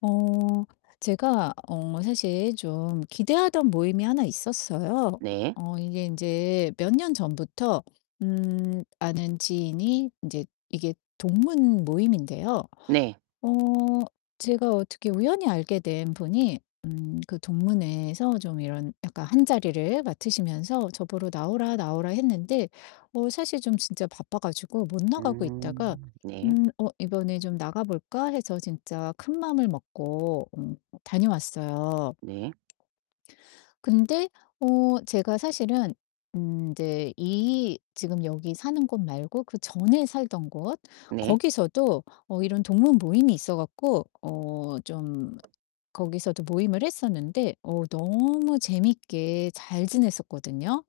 어 제가 어 사실 좀 기대하던 모임이 하나 있었어요. 네. 어 이게 인제 몇 년 전부터 음 아는 지인이 인제 이게 동문 모임인데요 네. 어 제가 어떻게 우연히 알게 된 분이 음 그 동문회에서 좀 이런 약간 한 자리를 맡으시면서 저 보러 "나오라, 나오라." 했는데 어 사실 좀 진짜 바빠 가지고 못 나가고 있다가 음 네. 음 어 '이번에 좀 나가 볼까?' 해서 진짜 큰 마음을 먹고 어 다녀왔어요. 네. 근데 어 제가 사실은 음 인제 이 지금 여기 사는 곳 말고 그전에 살던 곳 네. 거기서도 어 이런 동문 모임이 있어 갖고 어 좀 거기서도 모임을 했었는데 어 너무 재밌게 잘 지냈었거든요.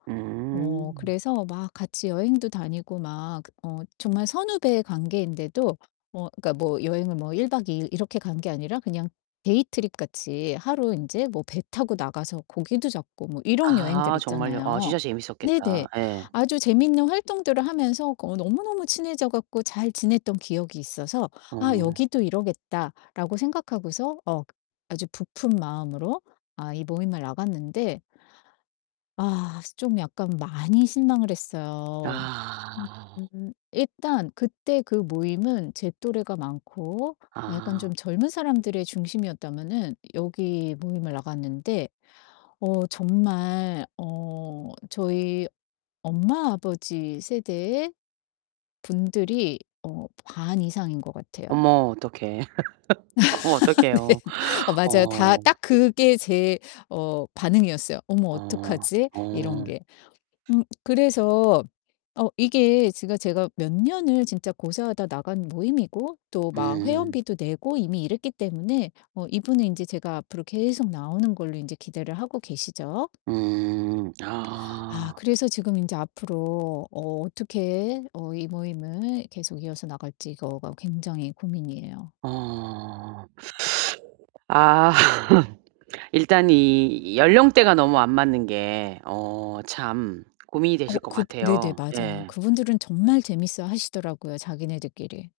어 음. 그래서 막 같이 여행도 다니고 막 어 정말 선후배 관계인데도 뭐 그러니까 뭐 여행을 뭐 1 박 2 일 이렇게 간 게 아니라 그냥 데이 트립 같이 하루 인제 뭐 배 타고 나가서 고기도 잡고 뭐 이런 여행들 아 정말요? 아 있잖아요. 진짜 재밌었겠다. 네네. 예. 아주 재밌는 활동들을 하면서 어 너무너무 친해져 갖고 잘 지냈던 기억이 있어서 '아 어. 여기도 이러겠다.'라고 생각하고서 어 아주 부푼 마음으로 아 이 모임을 나갔는데 아 좀 약간 많이 실망을 했어요. 음. 아. 음. 일단 그때 그 모임은 제 또래가 많고 아 약간 좀 아. 젊은 사람들이 중심이었다면은 여기 모임을 나갔는데 어 정말 어 저희 엄마, 아버지 세대의 분들이 어 반 이상인 것 같아요. 어머 어떡해. 어머 네. 어떡해요. 어 맞아요. 다 어. 딱 그게 제 어 반응이었어요. '어머, 어. 어떡하지?' 이런 어. 게. 음 그래서 어 이게 제가 제가 몇 년을 진짜 고사하다 나간 모임이고 또 막 음. 회원비도 내고 이미 이랬기 때문에 어 이분은 인제 제가 앞으로 계속 나오는 걸로 인제 기대를 하고 계시죠. 음. 아 아. 그래서 지금 인제 앞으로 어 어떻게 어 이 모임을 계속 이어서 나갈지 이거가 굉장히 고민이에요. 어 아. 일단 이 연령대가 너무 안 맞는 게 어 참 고민이 어 되실 것 그 네네 같아요. 맞아요. 예. 그분들은 정말 재미있어 하시더라고요, 자기네들끼리.